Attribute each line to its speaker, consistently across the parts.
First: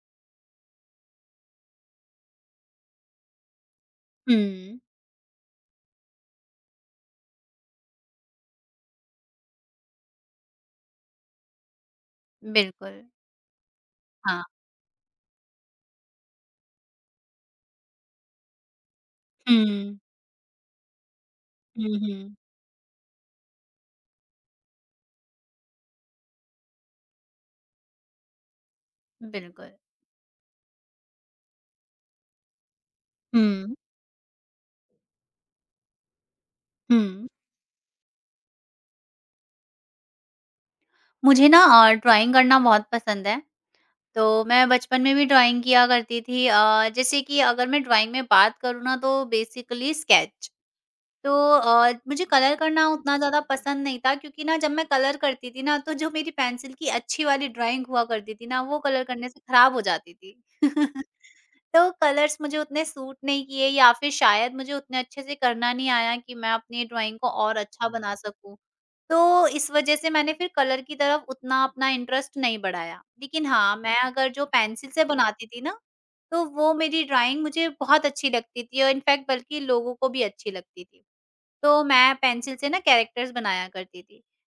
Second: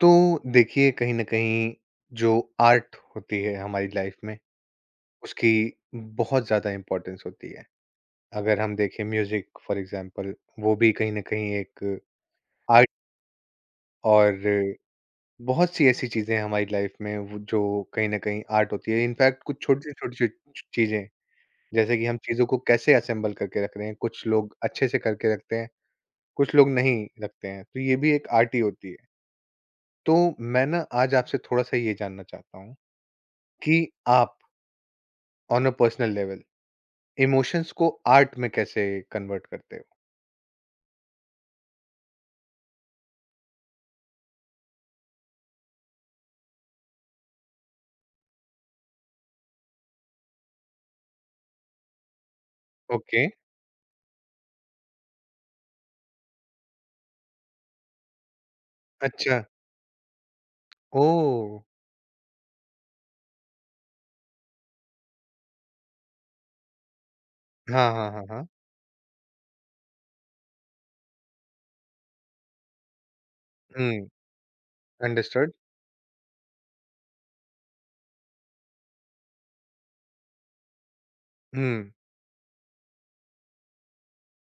Speaker 1: तो देखिए कहीं ना कहीं जो आर्ट होती है हमारी लाइफ में
Speaker 2: हुँ,
Speaker 1: उसकी बहुत ज़्यादा इम्पोर्टेंस होती है। अगर हम देखें म्यूजिक फॉर एग्जांपल, वो भी कहीं ना कहीं एक आर्ट
Speaker 2: बिल्कुल। हाँ।
Speaker 1: और बहुत सी ऐसी चीज़ें हैं हमारी लाइफ में जो कहीं ना कहीं आर्ट होती है। इनफैक्ट कुछ छोटी
Speaker 2: हुँ,
Speaker 1: छोटी चीज़ें जैसे
Speaker 2: हुँ,
Speaker 1: कि हम
Speaker 2: हुँ।
Speaker 1: चीज़ों को कैसे असेंबल करके रख रहे हैं। कुछ लोग अच्छे से करके रखते हैं, कुछ लोग नहीं रखते हैं, तो ये भी एक आर्ट ही होती है।
Speaker 2: बिल्कुल,
Speaker 1: तो मैं ना आज आपसे थोड़ा सा ये जानना चाहता हूँ
Speaker 2: हुँ,
Speaker 1: कि आप ऑन अ पर्सनल लेवल,
Speaker 2: हुँ।
Speaker 1: इमोशंस को आर्ट में कैसे कन्वर्ट करते हो?
Speaker 2: मुझे ना ड्राइंग करना बहुत पसंद है, तो मैं बचपन में भी ड्राइंग किया करती थी जैसे कि अगर मैं ड्राइंग में बात करूँ ना तो बेसिकली स्केच। तो मुझे कलर करना उतना
Speaker 1: ओके,
Speaker 2: ज़्यादा पसंद नहीं था, क्योंकि ना जब मैं कलर करती थी ना तो जो मेरी पेंसिल की अच्छी वाली ड्राइंग हुआ करती थी ना वो कलर करने से
Speaker 1: अच्छा,
Speaker 2: खराब हो जाती थी।
Speaker 1: ओह!
Speaker 2: तो कलर्स मुझे उतने सूट नहीं किए, या फिर शायद मुझे उतने अच्छे से करना नहीं आया कि मैं अपनी ड्राइंग को और अच्छा
Speaker 1: हाँ, हाँ,
Speaker 2: बना
Speaker 1: हाँ, हाँ।
Speaker 2: सकूं। तो इस वजह से मैंने फिर कलर की तरफ उतना अपना इंटरेस्ट नहीं बढ़ाया, लेकिन हाँ, मैं
Speaker 1: हुँ,
Speaker 2: अगर जो पेंसिल से बनाती
Speaker 1: अंडरस्टूड।
Speaker 2: थी ना तो वो मेरी ड्राइंग मुझे बहुत अच्छी लगती थी, और इनफैक्ट बल्कि लोगों को भी अच्छी लगती थी। तो
Speaker 1: हुँ,
Speaker 2: मैं पेंसिल से ना कैरेक्टर्स बनाया करती थी।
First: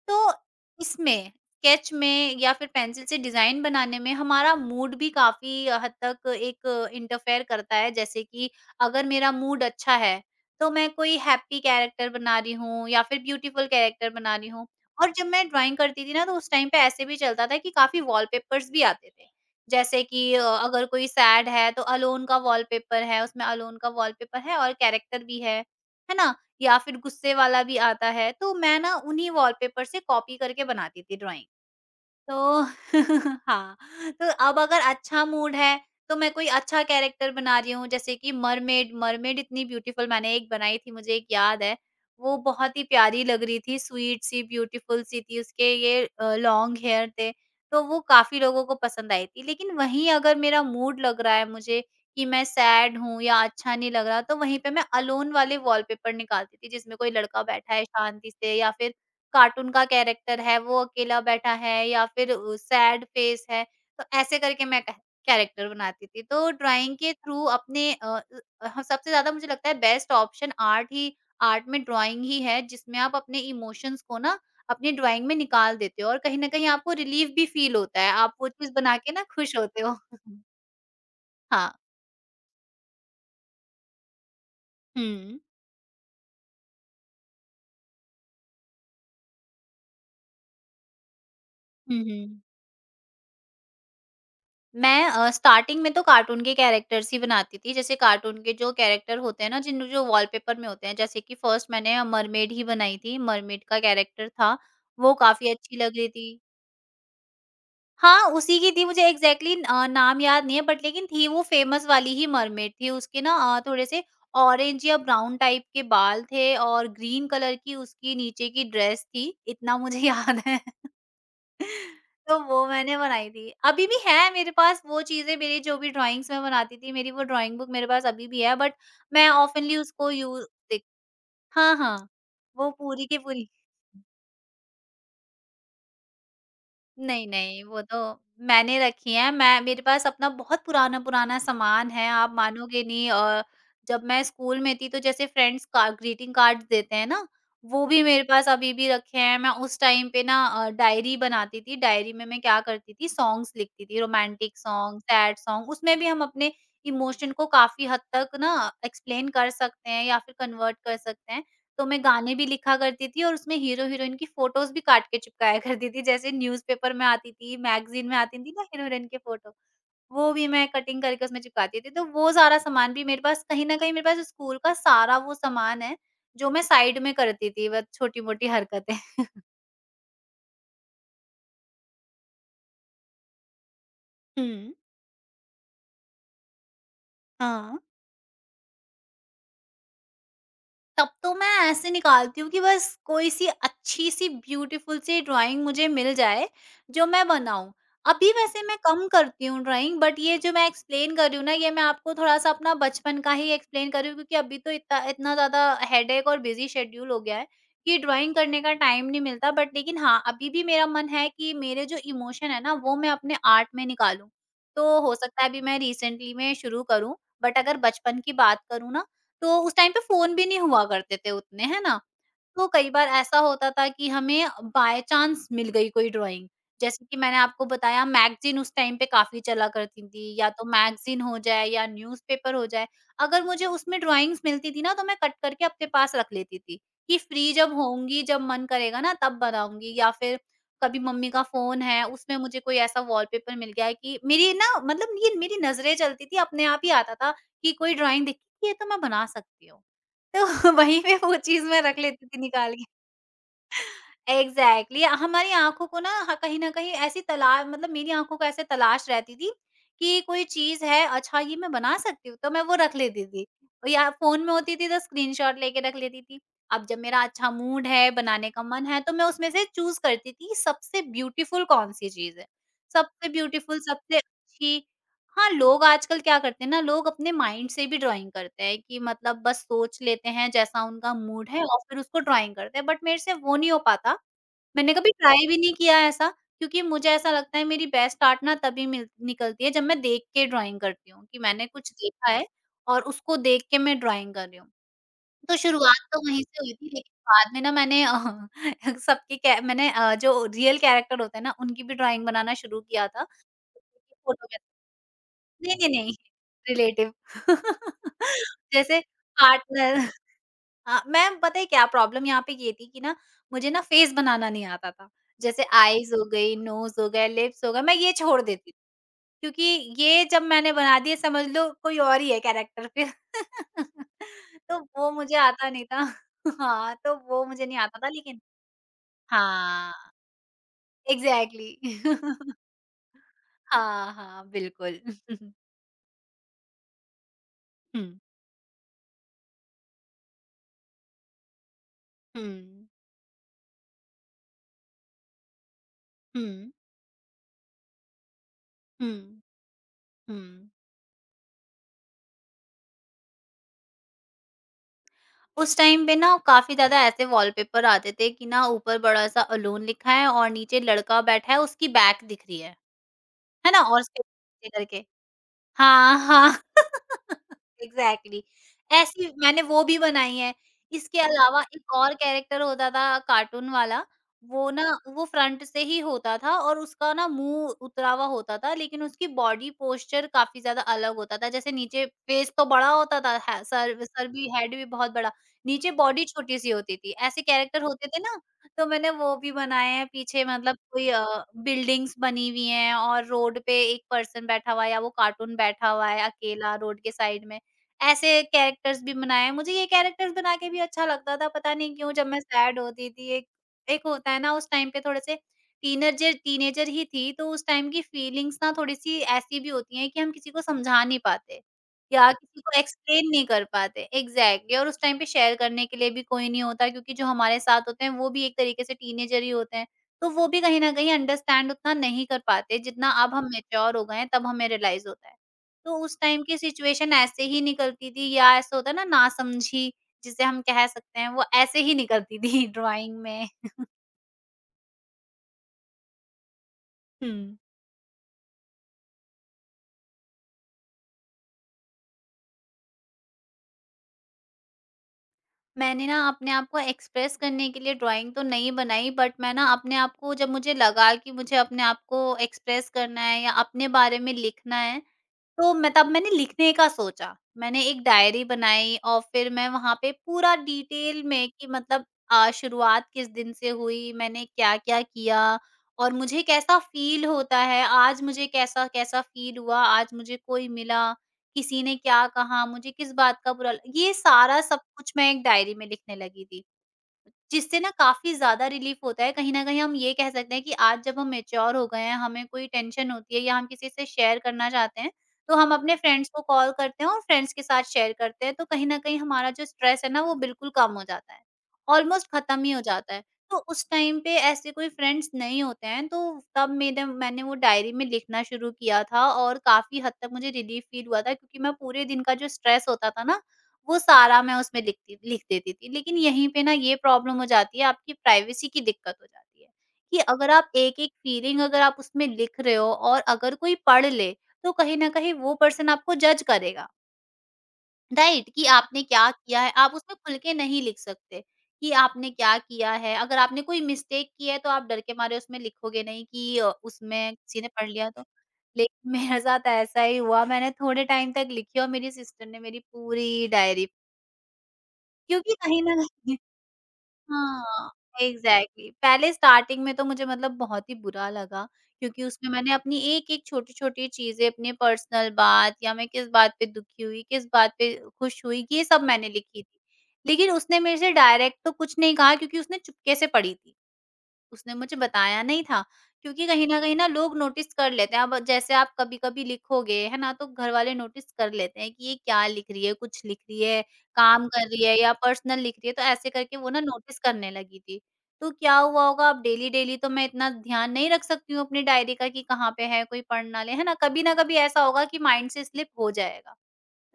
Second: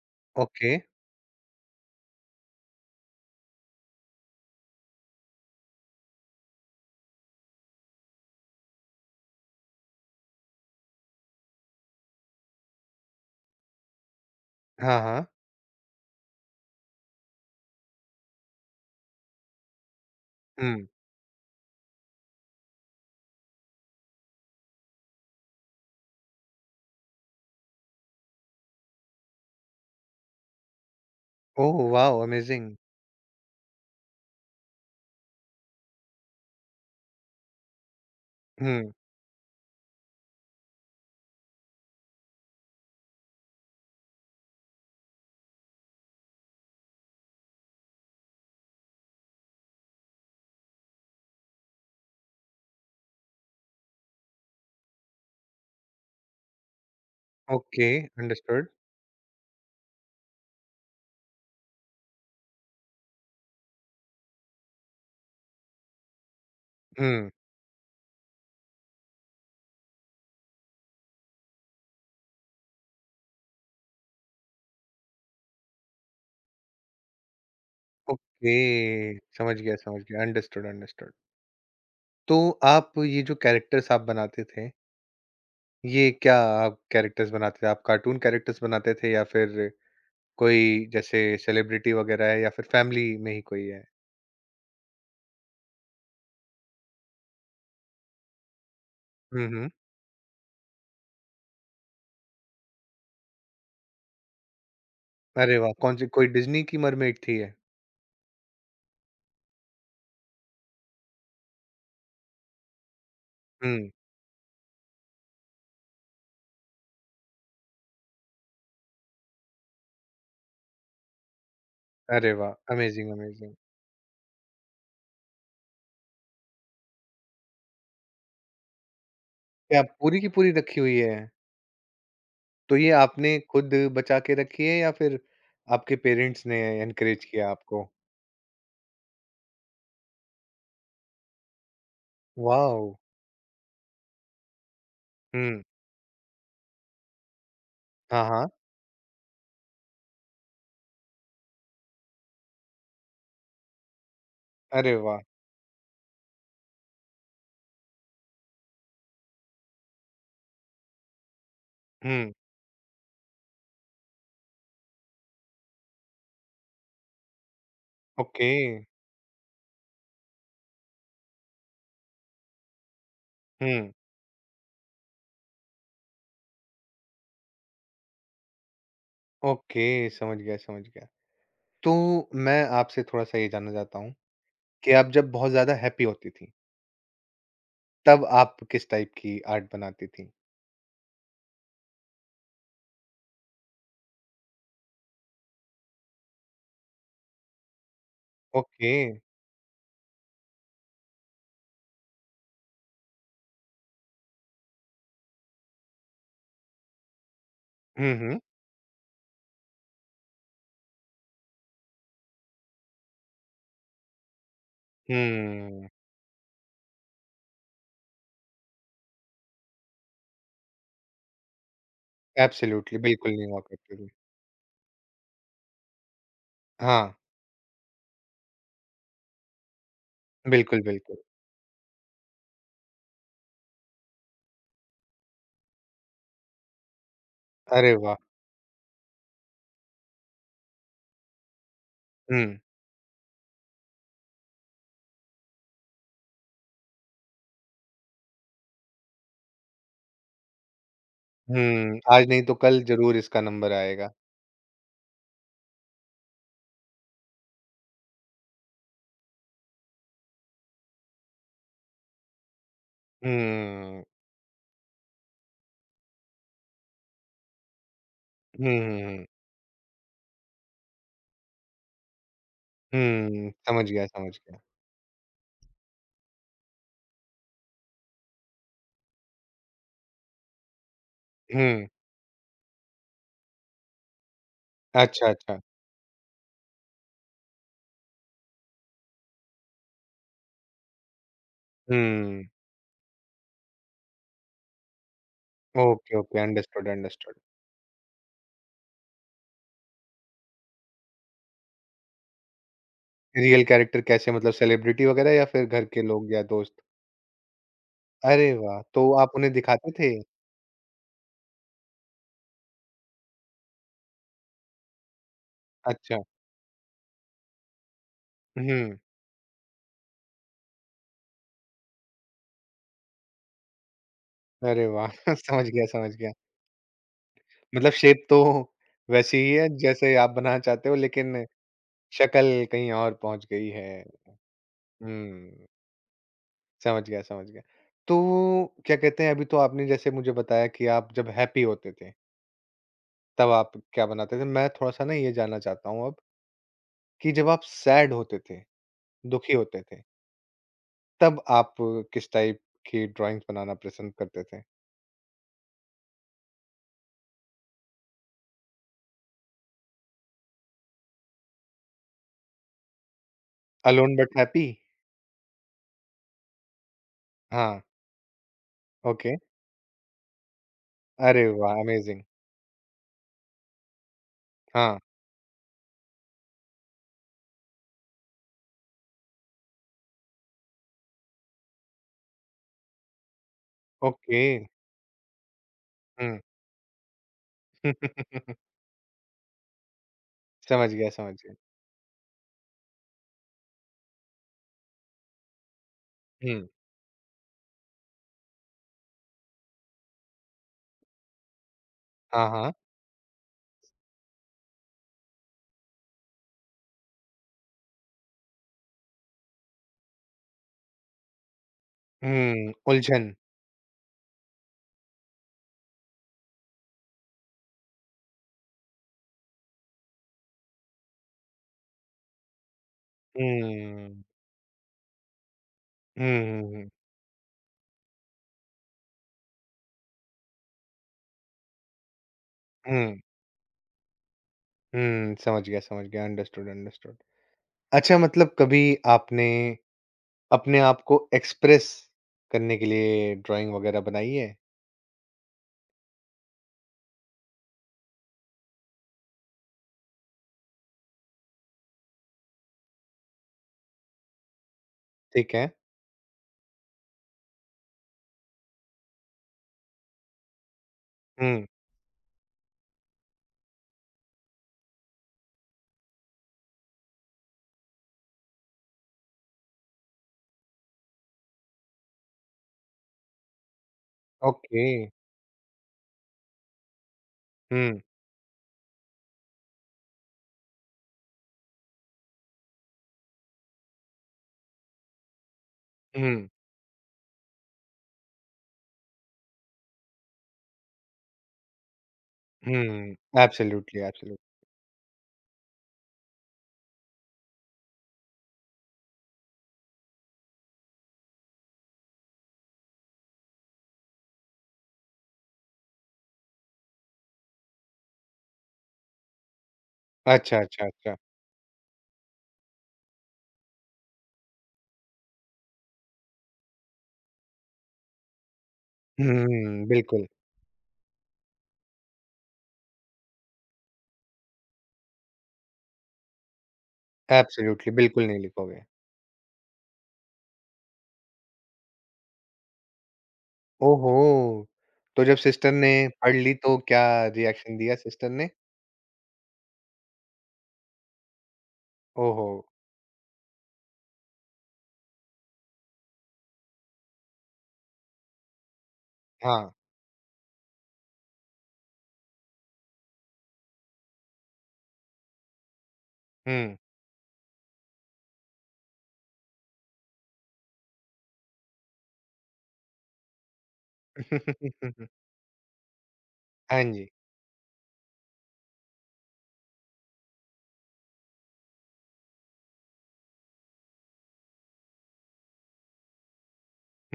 Speaker 2: तो
Speaker 1: ओके,
Speaker 2: इसमें स्केच में या फिर पेंसिल से डिज़ाइन बनाने में हमारा मूड भी काफ़ी हद तक एक इंटरफेयर करता है। जैसे कि अगर मेरा मूड अच्छा है, तो मैं कोई हैप्पी कैरेक्टर बना रही हूँ या फिर ब्यूटीफुल कैरेक्टर बना रही हूँ।
Speaker 1: हाँ,
Speaker 2: और
Speaker 1: हाँ,
Speaker 2: जब मैं ड्राइंग करती थी ना तो उस टाइम पे ऐसे भी चलता था कि काफ़ी वॉलपेपर्स भी आते थे। जैसे कि अगर
Speaker 1: हुँ।
Speaker 2: कोई सैड है तो अलोन का वॉलपेपर है, उसमें अलोन का वॉलपेपर है और कैरेक्टर भी है। है ना? या फिर गुस्से वाला भी आता है, तो मैं ना उन्हीं वॉलपेपर से कॉपी करके बनाती थी ड्राइंग।
Speaker 1: Oh wow!
Speaker 2: तो
Speaker 1: अमेजिंग।
Speaker 2: हाँ, तो अब अगर अच्छा मूड है, तो मैं कोई अच्छा कैरेक्टर बना रही हूँ, जैसे कि
Speaker 1: हुँ,
Speaker 2: मरमेड। मरमेड इतनी ब्यूटीफुल मैंने एक बनाई थी, मुझे एक याद है, वो बहुत ही प्यारी लग रही थी, स्वीट सी, ब्यूटीफुल सी थी, उसके ये लॉन्ग हेयर थे, तो वो काफ़ी लोगों को पसंद आई थी। लेकिन वहीं अगर मेरा मूड लग रहा है मुझे कि मैं सैड हूँ या अच्छा नहीं लग रहा, तो वहीं पे मैं अलोन वाले वॉलपेपर निकालती थी, जिसमें कोई लड़का बैठा है
Speaker 1: ओके,
Speaker 2: शांति से,
Speaker 1: अंडरस्टूड।
Speaker 2: या फिर कार्टून का कैरेक्टर है, वो अकेला बैठा है, या फिर सैड फेस है, तो ऐसे करके मैं क कैरेक्टर बनाती थी। तो ड्राइंग के
Speaker 1: हुँ,
Speaker 2: थ्रू अपने अ अ, ह सबसे ज़्यादा मुझे लगता है बेस्ट ऑप्शन आर्ट में ड्राइंग ही है, जिसमें आप अपने इमोशंस को ना अपनी ड्राइंग में निकाल देते हो, और कहीं न कहीं आपको रिलीफ भी फील होता है। आप वो
Speaker 1: ओके,
Speaker 2: चीज़ बना के ना खुश होते हो।
Speaker 1: समझ गया, अंडरस्टूड, अंडरस्टूड।
Speaker 2: हाँ।
Speaker 1: तो आप ये जो कैरेक्टर्स आप बनाते थे,
Speaker 2: हुँ।
Speaker 1: ये क्या आप कैरेक्टर्स बनाते थे? आप कार्टून कैरेक्टर्स बनाते थे या फिर कोई जैसे सेलिब्रिटी
Speaker 2: हुँ,
Speaker 1: वगैरह
Speaker 2: हुँ।
Speaker 1: है या फिर फैमिली में ही कोई है?
Speaker 2: मैं स्टार्टिंग में तो कार्टून के कैरेक्टर्स ही बनाती थी। जैसे कार्टून के जो कैरेक्टर होते
Speaker 1: हुँ,
Speaker 2: हैं ना
Speaker 1: हुँ।
Speaker 2: जिन जो वॉलपेपर में होते हैं, जैसे कि फर्स्ट मैंने मरमेड ही बनाई थी। मरमेड का कैरेक्टर था, वो काफ़ी
Speaker 1: अरे वाह!
Speaker 2: अच्छी
Speaker 1: कौन
Speaker 2: लग
Speaker 1: सी
Speaker 2: रही
Speaker 1: कोई
Speaker 2: थी।
Speaker 1: डिज़्नी की मरमेड थी ये?
Speaker 2: हाँ, उसी की थी। मुझे एग्ज़ैक्टली नाम याद नहीं है, बट लेकिन थी वो फ़ेमस वाली ही मरमेड थी। उसके ना
Speaker 1: हुँ,
Speaker 2: थोड़े-से ऑरेंज या ब्राउन टाइप के बाल थे, और ग्रीन कलर की उसकी नीचे की ड्रेस थी, इतना मुझे याद है।
Speaker 1: अरे
Speaker 2: तो
Speaker 1: वाह!
Speaker 2: वो मैंने
Speaker 1: अमेज़िंग,
Speaker 2: बनाई थी।
Speaker 1: अमेज़िंग।
Speaker 2: अभी भी है मेरे पास वो चीज़ें, मेरी जो भी ड्राइंग्स मैं बनाती थी, मेरी वो ड्राइंग बुक मेरे पास अभी भी है, बट मैं ऑफनली
Speaker 1: क्या
Speaker 2: उसको
Speaker 1: पूरी की
Speaker 2: यूज़
Speaker 1: पूरी रखी
Speaker 2: देख
Speaker 1: हुई है?
Speaker 2: हाँ, हाँ। वो
Speaker 1: तो ये
Speaker 2: पूरी की
Speaker 1: आपने
Speaker 2: पूरी।
Speaker 1: खुद बचा के रखी है या फिर आपके पेरेंट्स ने एनकरेज
Speaker 2: नहीं,
Speaker 1: किया
Speaker 2: नहीं, वो
Speaker 1: आपको?
Speaker 2: तो मैंने रखी हैं। मैं मेरे पास अपना बहुत पुराना-पुराना सामान है, आप मानोगे
Speaker 1: वॉव!
Speaker 2: नहीं। जब मैं स्कूल में थी तो जैसे
Speaker 1: हुँ,
Speaker 2: फ्रेंड्स का ग्रीटिंग कार्ड्स देते हैं ना, वो भी
Speaker 1: हाँ,
Speaker 2: मेरे
Speaker 1: हाँ।
Speaker 2: पास अभी भी रखे हैं। मैं उस टाइम पे ना डायरी बनाती थी, डायरी में मैं क्या करती थी, सॉन्ग्स लिखती थी, रोमांटिक
Speaker 1: अरे
Speaker 2: सॉन्ग,
Speaker 1: वाह!
Speaker 2: Sad song. उसमें भी हम अपने इमोशन को काफ़ी हद तक ना एक्सप्लेन कर सकते हैं, या फिर कन्वर्ट कर सकते हैं। तो मैं
Speaker 1: हुँ,
Speaker 2: गाने भी लिखा करती थी, और उसमें हीरो-हीरोइन की फ़ोटोज़ भी काट के चिपकाया करती थी। जैसे न्यूज़पेपर में आती थी, मैगज़ीन में आती
Speaker 1: ओके।
Speaker 2: थी ना हीरो-हीरोइन की फ़ोटो, वो भी मैं कटिंग करके उसमें चिपकाती थी। तो वो सारा सामान भी मेरे पास कहीं न
Speaker 1: हुँ,
Speaker 2: कहीं, मेरे पास स्कूल का सारा वो सामान है, जो मैं साइड में करती थी, बस छोटी-मोटी हरकतें।
Speaker 1: ओके, समझ गया, समझ गया। तो मैं आपसे थोड़ा-सा ये जानना चाहता हूँ
Speaker 2: हुँ।
Speaker 1: कि आप जब बहुत ज़्यादा हैप्पी होती थीं,
Speaker 2: हाँ।
Speaker 1: तब आप किस टाइप की आर्ट बनाती थीं?
Speaker 2: तब तो मैं ऐसे निकालती हूँ कि बस कोई सी अच्छी-सी ब्यूटीफुल सी ड्राइंग मुझे मिल जाए, जो मैं बनाऊँ। अभी वैसे मैं
Speaker 1: ओके।
Speaker 2: कम करती हूँ ड्राइंग, बट ये जो मैं एक्सप्लेन कर रही हूँ ना, ये मैं आपको थोड़ा-सा अपना बचपन का ही एक्सप्लेन कर रही हूँ, क्योंकि अभी तो इतना इतना ज़्यादा हेडेक और बिज़ी शेड्यूल हो गया है, कि
Speaker 1: हुँ,
Speaker 2: ड्राइंग
Speaker 1: हुँ।
Speaker 2: करने का टाइम नहीं मिलता। बट लेकिन हाँ, अभी भी मेरा मन है कि मेरे जो इमोशन है ना, वो मैं अपने आर्ट में निकालूँ। तो हो सकता है अभी मैं
Speaker 1: हुँ।
Speaker 2: रिसेंटली में शुरू करूँ, बट अगर बचपन की बात करूँ ना तो उस टाइम पे फ़ोन भी नहीं हुआ करते थे उतने, है ना? तो कई
Speaker 1: एब्सोल्युटली,
Speaker 2: बार
Speaker 1: बिल्कुल
Speaker 2: ऐसा
Speaker 1: नहीं हुआ
Speaker 2: होता था
Speaker 1: करती थी।
Speaker 2: कि हमें बाय चांस मिल गई कोई ड्राइंग। जैसे
Speaker 1: हाँ,
Speaker 2: कि मैंने आपको बताया, मैगज़ीन उस टाइम पे काफ़ी चला करती थी, या तो
Speaker 1: बिल्कुल, बिल्कुल।
Speaker 2: मैगज़ीन हो जाए या न्यूज़पेपर हो जाए। अगर मुझे उसमें ड्राइंग्स मिलती थी ना तो मैं कट करके अपने पास रख लेती थी, कि फ्री जब
Speaker 1: अरे वाह!
Speaker 2: होंगी, जब मन करेगा ना तब बनाऊँगी, या फिर कभी मम्मी का फ़ोन है, उसमें
Speaker 1: हुँ,
Speaker 2: मुझे कोई ऐसा वॉलपेपर मिल गया है, कि मेरी ना मतलब ये मेरी नज़रें चलती थी, अपने आप ही आता था कि कोई ड्राइंग दिखी, ये तो मैं बना सकती हूँ। तो वहीं पे वो चीज़ मैं रख
Speaker 1: हुँ, आज
Speaker 2: लेती थी
Speaker 1: नहीं तो
Speaker 2: निकाल
Speaker 1: कल ज़रूर इसका नंबर आएगा।
Speaker 2: एग्ज़ैक्टली, हमारी आँखों को ना ह कहीं न कहीं ऐसी तला मतलब मेरी आँखों को ऐसे तलाश रहती थी कि कोई चीज़ है, अच्छा ये मैं बना सकती हूँ, तो मैं वो रख लेती थी। और
Speaker 1: हुँ,
Speaker 2: या फ़ोन में होती थी तो स्क्रीनशॉट लेके रख लेती थी। अब जब मेरा अच्छा मूड है, बनाने का मन है,
Speaker 1: हुँ,
Speaker 2: तो मैं
Speaker 1: हुँ,
Speaker 2: उसमें से चूज़ करती थी कि सबसे ब्यूटीफुल कौन-सी चीज़ है।
Speaker 1: हुँ,
Speaker 2: सबसे
Speaker 1: हुँ,
Speaker 2: ब्यूटीफुल,
Speaker 1: समझ गया,
Speaker 2: सबसे
Speaker 1: समझ गया।
Speaker 2: अच्छी। हाँ, लोग आजकल क्या करते हैं ना, लोग अपने माइंड से भी ड्राइंग करते हैं, कि मतलब बस सोच लेते हैं जैसा उनका मूड है और
Speaker 1: हुँ,
Speaker 2: फिर उसको ड्राइंग करते हैं, बट मेरे से वो नहीं हो पाता। मैंने कभी
Speaker 1: अच्छा,
Speaker 2: ट्राई भी
Speaker 1: अच्छा।
Speaker 2: नहीं किया ऐसा, क्योंकि मुझे ऐसा लगता है मेरी बेस्ट आर्ट ना तभी मिल निकलती है जब मैं देख के ड्राइंग करती हूँ, कि मैंने कुछ देखा
Speaker 1: हुँ,
Speaker 2: है और उसको देख के मैं ड्राइंग कर रही हूँ। तो शुरुआत
Speaker 1: ओके,
Speaker 2: तो
Speaker 1: ओके,
Speaker 2: वहीं से हुई
Speaker 1: अंडरस्टूड,
Speaker 2: थी, लेकिन
Speaker 1: अंडरस्टूड।
Speaker 2: बाद में ना मैंने सबके कै मैंने जो रियल कैरेक्टर होते हैं ना उनकी भी ड्राइंग बनाना शुरू किया था।
Speaker 1: रियल कैरेक्टर कैसे
Speaker 2: फोटो
Speaker 1: मतलब
Speaker 2: में।
Speaker 1: सेलिब्रिटी वगैरह या फिर
Speaker 2: नहीं,
Speaker 1: घर के
Speaker 2: नहीं, नहीं,
Speaker 1: लोग या दोस्त?
Speaker 2: रिलेटिव।
Speaker 1: अरे वाह!
Speaker 2: जैसे
Speaker 1: तो आप उन्हें दिखाते
Speaker 2: पार्टनर।
Speaker 1: थे?
Speaker 2: हाँ, मैम, पता है क्या प्रॉब्लम यहाँ पे ये थी कि ना मुझे ना फेस बनाना नहीं आता था। जैसे आईज़
Speaker 1: अच्छा,
Speaker 2: हो गई, नोज़ हो गया, लिप्स हो गया, मैं ये छोड़ देती थी।
Speaker 1: हुँ,
Speaker 2: क्योंकि ये जब मैंने बना दिए, समझ लो कोई और ही है कैरेक्टर फिर। तो
Speaker 1: अरे
Speaker 2: वो
Speaker 1: वाह!
Speaker 2: मुझे
Speaker 1: समझ
Speaker 2: आता नहीं
Speaker 1: गया,
Speaker 2: था।
Speaker 1: समझ गया।
Speaker 2: हाँ, तो वो मुझे नहीं
Speaker 1: मतलब
Speaker 2: आता था,
Speaker 1: शेप तो
Speaker 2: लेकिन
Speaker 1: वैसी ही है
Speaker 2: हाँ,
Speaker 1: जैसे आप बनाना चाहते हो, लेकिन
Speaker 2: एग्ज़ैक्टली।
Speaker 1: शक्ल कहीं और पहुँच गई है।
Speaker 2: हाँ, हाँ, बिल्कुल।
Speaker 1: हुँ, समझ गया, समझ गया।
Speaker 2: हुँ,
Speaker 1: तो क्या कहते हैं, अभी तो आपने जैसे मुझे बताया कि आप जब हैप्पी होते थे,
Speaker 2: हुँ,
Speaker 1: तब आप क्या बनाते थे? मैं थोड़ा-सा ना ये जानना चाहता हूँ अब
Speaker 2: हुँ,
Speaker 1: कि जब आप सैड होते थे,
Speaker 2: हुँ,
Speaker 1: दुखी होते थे,
Speaker 2: हुँ।
Speaker 1: तब आप किस टाइप की ड्राइंग्स बनाना पसंद करते थे?
Speaker 2: उस टाइम पे ना काफ़ी ज़्यादा ऐसे वॉलपेपर आते थे कि ना ऊपर बड़ा-सा अलोन लिखा है, और नीचे लड़का बैठा है, उसकी बैक दिख रही है। है ना? और
Speaker 1: अलोन बट
Speaker 2: उसके
Speaker 1: हैप्पी?
Speaker 2: करके हाँ, हाँ।
Speaker 1: हाँ,
Speaker 2: एग्ज़ैक्टली,
Speaker 1: ओके।
Speaker 2: ऐसी मैंने वो भी बनाई है। इसके
Speaker 1: अरे
Speaker 2: अलावा
Speaker 1: वाह!
Speaker 2: एक और
Speaker 1: अमेज़िंग।
Speaker 2: कैरेक्टर होता था कार्टून वाला, वो ना
Speaker 1: हाँ,
Speaker 2: वो फ्रंट से ही होता था, और उसका ना मुँह उतरा हुआ होता था, लेकिन उसकी बॉडी पोस्चर काफ़ी ज़्यादा अलग होता था। जैसे नीचे फेस तो बड़ा होता था, है सर सर
Speaker 1: ओके।
Speaker 2: भी हेड भी बहुत बड़ा, नीचे बॉडी
Speaker 1: हुँ।
Speaker 2: छोटी-सी होती थी। ऐसे कैरेक्टर होते थे ना, तो मैंने वो भी बनाए हैं, पीछे मतलब
Speaker 1: समझ
Speaker 2: कोई
Speaker 1: गया, समझ गया।
Speaker 2: बिल्डिंग्स बनी हुई हैं और रोड पे एक पर्सन बैठा हुआ है, या वो कार्टून बैठा हुआ है
Speaker 1: हुँ,
Speaker 2: अकेला रोड के साइड में। ऐसे कैरेक्टर्स भी बनाए हैं। मुझे ये कैरेक्टर्स बना के भी अच्छा लगता था, पता नहीं क्यों, जब मैं
Speaker 1: हाँ, हाँ।
Speaker 2: सैड होती थी, एक एक होता है ना, उस टाइम पे थोड़े-से टीनेजर टीनेजर ही थी, तो उस टाइम की फीलिंग्स ना थोड़ी-सी ऐसी भी होती हैं कि हम किसी को समझा नहीं पाते। या किसी
Speaker 1: हुँ,
Speaker 2: को एक्सप्लेन
Speaker 1: उलझन।
Speaker 2: नहीं कर पाते एग्ज़ैक्टली, और उस टाइम पे शेयर करने के लिए भी कोई नहीं होता, क्योंकि जो हमारे साथ होते हैं वो भी एक तरीके से टीनेजर ही होते हैं। तो वो भी कहीं न कहीं अंडरस्टैंड उतना नहीं कर पाते, जितना अब हम मैच्योर हो गए
Speaker 1: हुँ।
Speaker 2: हैं तब हमें रियलाइज़ होता है। तो उस
Speaker 1: हुँ,
Speaker 2: टाइम की
Speaker 1: हुँ, हुँ।
Speaker 2: सिचुएशन ऐसे ही निकलती थी, या ऐसा होता है ना नासमझी, जिसे हम कह सकते हैं, वो ऐसे ही निकलती थी ड्राइंग
Speaker 1: हुँ,
Speaker 2: में।
Speaker 1: हुँ, समझ गया, समझ गया। Understood, understood.
Speaker 2: हुँ।
Speaker 1: अच्छा मतलब कभी आपने अपने आप को एक्सप्रेस करने के लिए ड्राइंग वग़ैरह बनाई है?
Speaker 2: मैंने ना अपने आप को एक्सप्रेस करने के लिए ड्राइंग तो नहीं बनाई, बट मैं ना अपने आप को जब मुझे लगा कि मुझे अपने आप को एक्सप्रेस करना है या अपने बारे में लिखना है
Speaker 1: ठीक है।
Speaker 2: तो मैंने लिखने का सोचा। मैंने एक डायरी बनाई और फिर मैं वहाँ पे पूरा डिटेल में
Speaker 1: हुँ,
Speaker 2: कि मतलब शुरुआत किस दिन से हुई, मैंने क्या-क्या किया और मुझे कैसा फ़ील होता है, आज मुझे कैसा-कैसा फ़ील हुआ, आज मुझे कोई मिला, किसी ने क्या कहा, मुझे किस बात का बुरा ल ये सारा सब
Speaker 1: ओके।
Speaker 2: कुछ मैं एक डायरी में लिखने लगी थी। जिससे ना
Speaker 1: हुँ,
Speaker 2: काफ़ी ज़्यादा रिलीफ़ होता है। कहीं न कहीं हम ये कह सकते हैं कि आज जब हम मैच्योर हो गए हैं, हमें कोई टेंशन होती है या हम किसी से शेयर करना चाहते हैं, तो हम अपने फ्रेंड्स को
Speaker 1: हुँ,
Speaker 2: कॉल करते हैं और फ्रेंड्स के साथ शेयर करते हैं। तो कहीं न कहीं हमारा जो स्ट्रेस है ना वो बिल्कुल कम हो जाता है, ऑलमोस्ट ख़त्म ही हो
Speaker 1: हुँ।
Speaker 2: जाता है। तो उस
Speaker 1: एब्सोल्युटली,
Speaker 2: टाइम पे
Speaker 1: एब्सोल्युट।
Speaker 2: ऐसे कोई फ्रेंड्स नहीं होते हैं, तो तब मेरे मैंने वो डायरी में लिखना शुरू किया था और काफ़ी हद तक मुझे रिलीफ़ फ़ील हुआ था क्योंकि मैं पूरे दिन का जो स्ट्रेस होता था ना, वो सारा मैं उसमें लिख देती थी। लेकिन यहीं पे ना ये प्रॉब्लम हो जाती है, आपकी प्राइवेसी की दिक्कत हो जाती है, कि
Speaker 1: अच्छा, अच्छा, अच्छा।
Speaker 2: अगर आप उसमें लिख रहे हो और अगर कोई पढ़ ले, तो कहीं न कहीं वो पर्सन आपको जज करेगा, राइट? कि आपने क्या किया है,
Speaker 1: हुँ,
Speaker 2: आप उसमें
Speaker 1: बिल्कुल।
Speaker 2: खुल के नहीं लिख सकते, कि आपने क्या किया है। अगर आपने कोई मिस्टेक की है, तो आप डर के मारे उसमें लिखोगे नहीं कि उसमें किसी ने पढ़
Speaker 1: एब्सोल्युटली,
Speaker 2: लिया
Speaker 1: बिल्कुल
Speaker 2: तो।
Speaker 1: नहीं लिखोगे।
Speaker 2: लेकिन मेरे साथ ऐसा ही हुआ, मैंने थोड़े टाइम तक लिखी और मेरी सिस्टर ने मेरी पूरी डायरी।
Speaker 1: ओहो! तो जब
Speaker 2: क्योंकि
Speaker 1: सिस्टर
Speaker 2: कहीं
Speaker 1: ने
Speaker 2: न
Speaker 1: पढ़
Speaker 2: कहीं।
Speaker 1: ली तो क्या रिएक्शन
Speaker 2: हाँ,
Speaker 1: दिया सिस्टर ने?
Speaker 2: एग्ज़ैक्टली पहले स्टार्टिंग में तो मुझे मतलब बहुत ही बुरा लगा क्योंकि
Speaker 1: ओहो!
Speaker 2: उसमें मैंने अपनी एक-एक छोटी-छोटी चीज़ें, अपने पर्सनल बात या मैं किस बात पे दुखी हुई, किस बात पे खुश हुई, ये सब मैंने लिखी
Speaker 1: हाँ,
Speaker 2: थी। लेकिन उसने मेरे से डायरेक्ट तो कुछ नहीं कहा क्योंकि उसने चुपके से पढ़ी थी। उसने मुझे बताया नहीं था क्योंकि कहीं
Speaker 1: हुँ।
Speaker 2: न कहीं ना लोग नोटिस कर लेते हैं। अब जैसे आप कभी-कभी लिखोगे, है ना? तो घर वाले नोटिस कर लेते हैं कि ये क्या लिख रही है, कुछ लिख रही है, काम कर रही है या पर्सनल लिख रही है, तो ऐसे करके वो ना
Speaker 1: हाँ जी।
Speaker 2: नोटिस करने लगी थी। तो क्या हुआ होगा अब डेली-डेली तो मैं इतना ध्यान नहीं रख सकती हूँ अपनी डायरी का कि कहाँ पे है, कोई पढ़ ना ले, है ना? कभी ना कभी ऐसा होगा कि माइंड से स्लिप हो जाएगा।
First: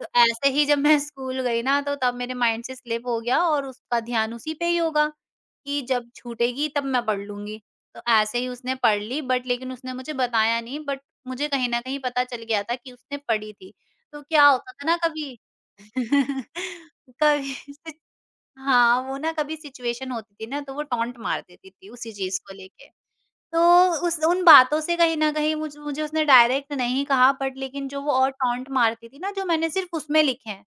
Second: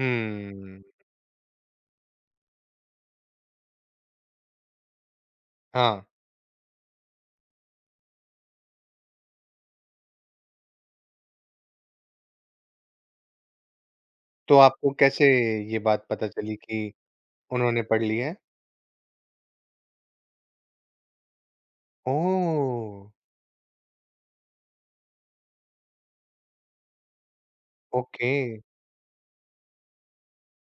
Speaker 2: तो ऐसे ही जब मैं स्कूल गई ना तो तब मेरे माइंड से स्लिप हो गया और उसका ध्यान उसी पे ही होगा कि
Speaker 1: हाँ,
Speaker 2: जब छूटेगी तब मैं पढ़ लूँगी। तो ऐसे ही उसने पढ़ ली बट लेकिन उसने मुझे बताया नहीं बट मुझे कहीं न कहीं पता चल गया था कि उसने पढ़ी थी। तो क्या
Speaker 1: तो
Speaker 2: होता था
Speaker 1: आपको
Speaker 2: ना
Speaker 1: कैसे
Speaker 2: कभी
Speaker 1: ये बात पता चली कि
Speaker 2: कभी
Speaker 1: उन्होंने
Speaker 2: सिच
Speaker 1: पढ़ ली है?
Speaker 2: हाँ, वो ना कभी सिचुएशन होती थी ना तो वो टॉन्ट मार देती थी उसी चीज़ को लेके।
Speaker 1: ओह!
Speaker 2: तो उस उन बातों से कहीं न कहीं मुझे उसने डायरेक्ट नहीं कहा बट लेकिन जो वो
Speaker 1: ओके।
Speaker 2: और टॉन्ट मारती थी ना जो मैंने सिर्फ़ उसमें लिखे हैं।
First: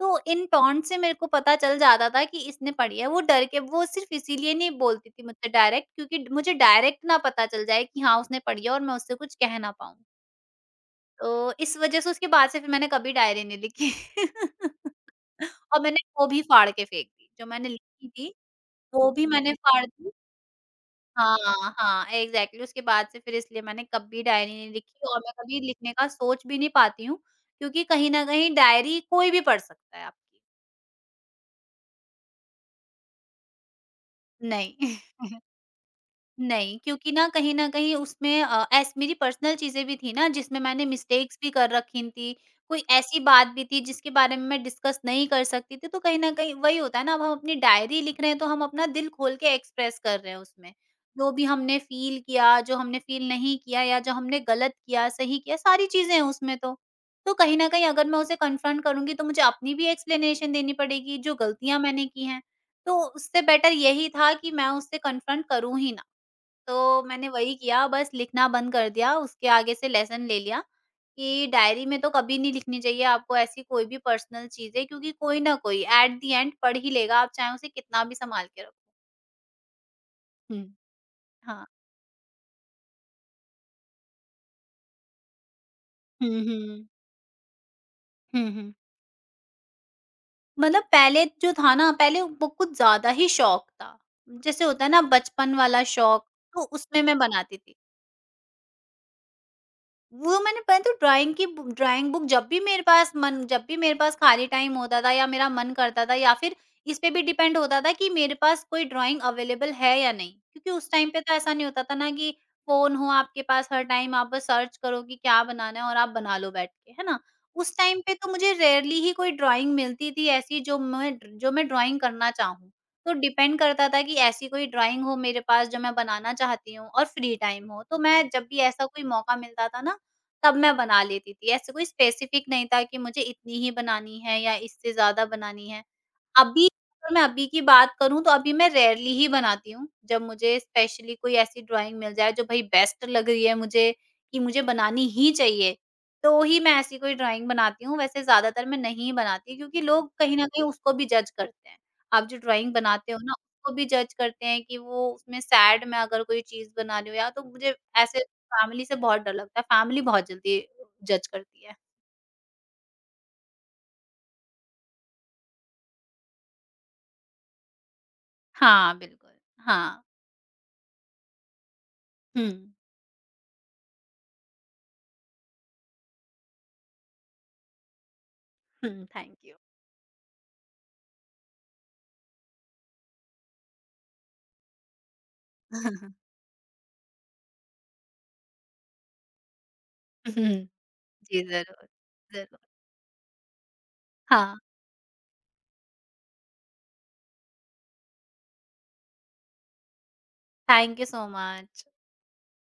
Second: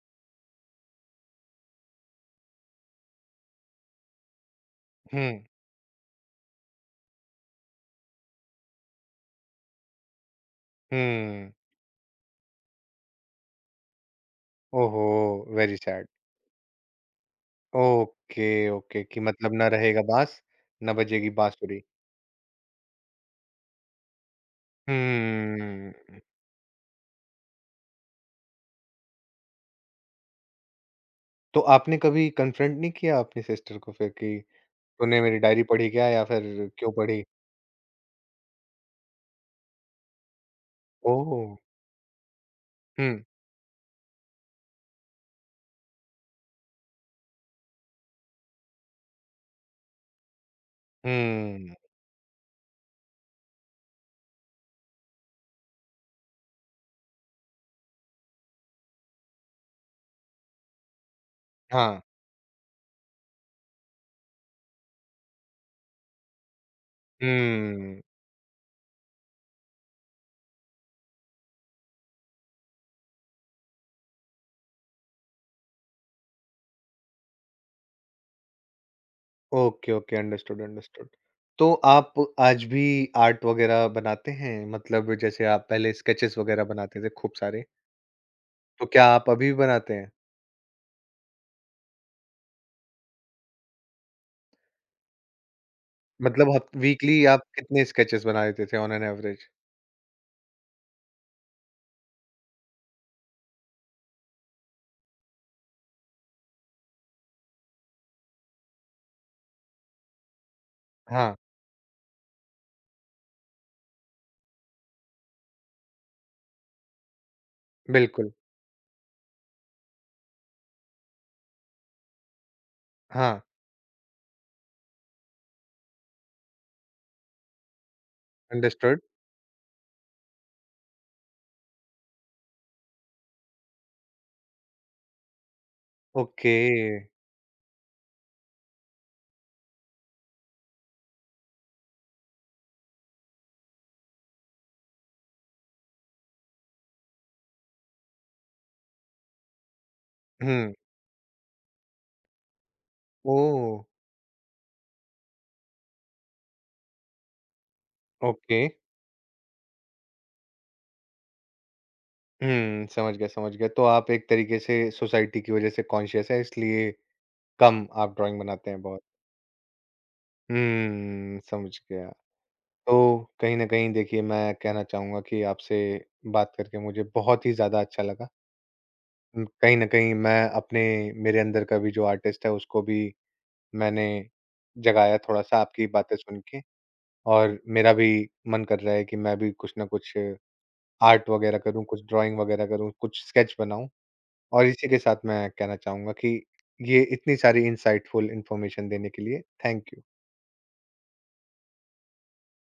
Speaker 2: तो इन टोंट से मेरे को पता चल जाता था कि इसने पढ़ी है। वो डर के वो सिर्फ़ इसीलिए नहीं बोलती थी
Speaker 1: हुँ,
Speaker 2: मुझसे डायरेक्ट क्योंकि मुझे डायरेक्ट ना पता चल जाए कि हाँ, उसने पढ़ी है और मैं उससे कुछ कह ना पाऊँ।
Speaker 1: हुँ।
Speaker 2: तो इस वज़ह से उसके बाद से फिर मैंने कभी डायरी नहीं लिखी।
Speaker 1: ओहो! वेरी
Speaker 2: और मैंने
Speaker 1: सैड।
Speaker 2: वो भी फाड़ के फेंक दी, जो मैंने लिखी थी
Speaker 1: ओके, ओके,
Speaker 2: वो
Speaker 1: कि
Speaker 2: भी मैंने
Speaker 1: मतलब ना
Speaker 2: फाड़
Speaker 1: रहेगा
Speaker 2: दी।
Speaker 1: बाँस, ना बजेगी
Speaker 2: हाँ,
Speaker 1: बाँसुरी।
Speaker 2: हाँ, एग्ज़ैक्टली उसके बाद से फिर इसलिए मैंने कभी डायरी नहीं लिखी और मैं कभी
Speaker 1: हम्म,
Speaker 2: लिखने का सोच भी नहीं पाती हूँ, क्योंकि कहीं न कहीं डायरी कोई भी पढ़ सकता है आपकी।
Speaker 1: तो आपने कभी कन्फ्रंट नहीं किया अपनी सिस्टर को फिर कि
Speaker 2: नहीं।
Speaker 1: तूने मेरी डायरी पढ़ी क्या या फिर
Speaker 2: नहीं,
Speaker 1: क्यों
Speaker 2: क्योंकि
Speaker 1: पढ़ी?
Speaker 2: ना कहीं न कहीं उसमें अ, ऐस मेरी पर्सनल चीज़ें भी थी ना जिसमें मैंने मिस्टेक्स
Speaker 1: ओह!
Speaker 2: भी कर रखी थी। कोई ऐसी
Speaker 1: हुँ,
Speaker 2: बात भी थी जिसके बारे में मैं डिस्कस नहीं कर सकती थी, तो कहीं न कहीं वही होता है ना अब हम अपनी डायरी लिख रहे हैं तो हम अपना दिल खोल के एक्सप्रेस कर रहे हैं उसमें। जो भी
Speaker 1: हुँ।
Speaker 2: हमने फ़ील किया, जो हमने फ़ील नहीं किया या जो हमने गलत किया, सही किया, सारी चीज़ें हैं उसमें तो। तो कहीं न कहीं अगर मैं उसे कन्फ्रंट करूँगी तो मुझे अपनी भी एक्सप्लेनेशन देनी पड़ेगी जो गलतियाँ
Speaker 1: हाँ,
Speaker 2: मैंने की हैं। तो उससे बेटर यही था कि मैं उससे कन्फ्रंट करूँ ही तो मैंने वही किया,
Speaker 1: हुँ।
Speaker 2: बस लिखना बंद कर दिया, उसके आगे से लेसन ले लिया कि डायरी में तो कभी नहीं लिखनी चाहिए आपको ऐसी कोई भी पर्सनल चीज़ें क्योंकि कोई ना कोई एट द एंड पढ़ ही लेगा, आप चाहे उसे कितना भी सँभाल के रखो।
Speaker 1: ओके, ओके, अंडरस्टूड,
Speaker 2: हुँ।
Speaker 1: अंडरस्टूड।
Speaker 2: हाँ।
Speaker 1: तो आप आज भी आर्ट वगैरह बनाते हैं? मतलब जैसे आप पहले
Speaker 2: हुँ,
Speaker 1: स्केचेस वगैरह
Speaker 2: हुँ।
Speaker 1: बनाते थे खूब सारे,
Speaker 2: हुँ, हुँ।
Speaker 1: तो क्या आप अभी भी बनाते हैं?
Speaker 2: मतलब पहले जो था ना, पहले वो कुछ ज़्यादा ही शौक था। जैसे होता है ना बचपन वाला शौक,
Speaker 1: मतलब
Speaker 2: तो
Speaker 1: हफ़्त
Speaker 2: उसमें
Speaker 1: वीकली
Speaker 2: मैं
Speaker 1: आप
Speaker 2: बनाती थी।
Speaker 1: कितने स्केचेस बना लेते थे ऑन एन एवरेज?
Speaker 2: वो मैंने पता है तो ड्राइंग की बु ड्राइंग बुक जब भी मेरे पास मन जब भी मेरे पास खाली टाइम होता था या मेरा मन करता था या फिर इस पे भी डिपेंड होता था कि मेरे पास कोई ड्राइंग अवेलेबल है या नहीं। क्योंकि उस टाइम पे तो
Speaker 1: हाँ,
Speaker 2: ऐसा नहीं होता था ना कि फ़ोन हो आपके पास हर टाइम आप बस सर्च करो कि क्या बनाना है और आप बना लो बैठ के, है ना? उस टाइम पे
Speaker 1: बिल्कुल।
Speaker 2: तो मुझे रेयरली ही कोई ड्राइंग मिलती थी ऐसी जो मैं ड्राइंग करना चाहूँ। तो
Speaker 1: हाँ,
Speaker 2: डिपेंड करता था कि ऐसी कोई ड्राइंग हो मेरे पास जो मैं बनाना चाहती हूँ और फ्री टाइम हो। तो मैं जब भी ऐसा
Speaker 1: अंडरस्टूड।
Speaker 2: कोई मौका मिलता था ना तब मैं बना लेती थी। ऐसे कोई स्पेसिफिक नहीं था कि मुझे इतनी ही बनानी है या इससे ज़्यादा बनानी है।
Speaker 1: ओके।
Speaker 2: अभी अगर मैं अभी की बात करूँ तो अभी मैं रेयरली ही बनाती हूँ। जब मुझे स्पेशली कोई ऐसी ड्राइंग मिल जाए जो भई बेस्ट लग रही है मुझे कि मुझे बनानी ही चाहिए, तो ही मैं ऐसी कोई ड्राइंग बनाती हूँ। वैसे ज़्यादातर मैं नहीं बनाती क्योंकि लोग कहीं न कहीं
Speaker 1: हुँ,
Speaker 2: उसको भी जज करते हैं। आप जो ड्राइंग बनाते हो ना उसको
Speaker 1: ओह!
Speaker 2: भी जज करते हैं कि वो उसमें सैड मैं अगर कोई चीज़ बना रही हूँ या तो मुझे ऐसे
Speaker 1: ओके।
Speaker 2: फैमिली से बहुत डर लगता है, फैमिली बहुत जल्दी जज करती है।
Speaker 1: हुँ, समझ गया, समझ गया। तो आप एक तरीके से सोसाइटी की वज़ह से कॉन्शियस हैं, इसलिए कम आप ड्राइंग बनाते हैं
Speaker 2: हाँ,
Speaker 1: बहुत।
Speaker 2: बिल्कुल। हाँ।
Speaker 1: हुँ, समझ गया।
Speaker 2: हुँ,
Speaker 1: तो कहीं न कहीं देखिए, मैं कहना चाहूँगा कि आपसे बात करके मुझे बहुत ही ज़्यादा अच्छा लगा।
Speaker 2: हुँ, थैंक यू।
Speaker 1: कहीं न कहीं मैं अपने मेरे अंदर का भी जो आर्टिस्ट है उसको भी मैंने जगाया थोड़ा-सा आपकी बातें सुन के और मेरा भी मन कर रहा है कि मैं भी कुछ न कुछ
Speaker 2: हम्म,
Speaker 1: आर्ट
Speaker 2: जी,
Speaker 1: वग़ैरह करूँ,
Speaker 2: ज़रूर,
Speaker 1: कुछ ड्राइंग
Speaker 2: ज़रूर।
Speaker 1: वग़ैरह करूँ, कुछ स्केच बनाऊँ।
Speaker 2: हाँ,
Speaker 1: और इसी के साथ मैं कहना चाहूँगा कि ये इतनी सारी इनसाइटफुल इन्फॉर्मेशन देने के लिए thank you.
Speaker 2: Thank you so much.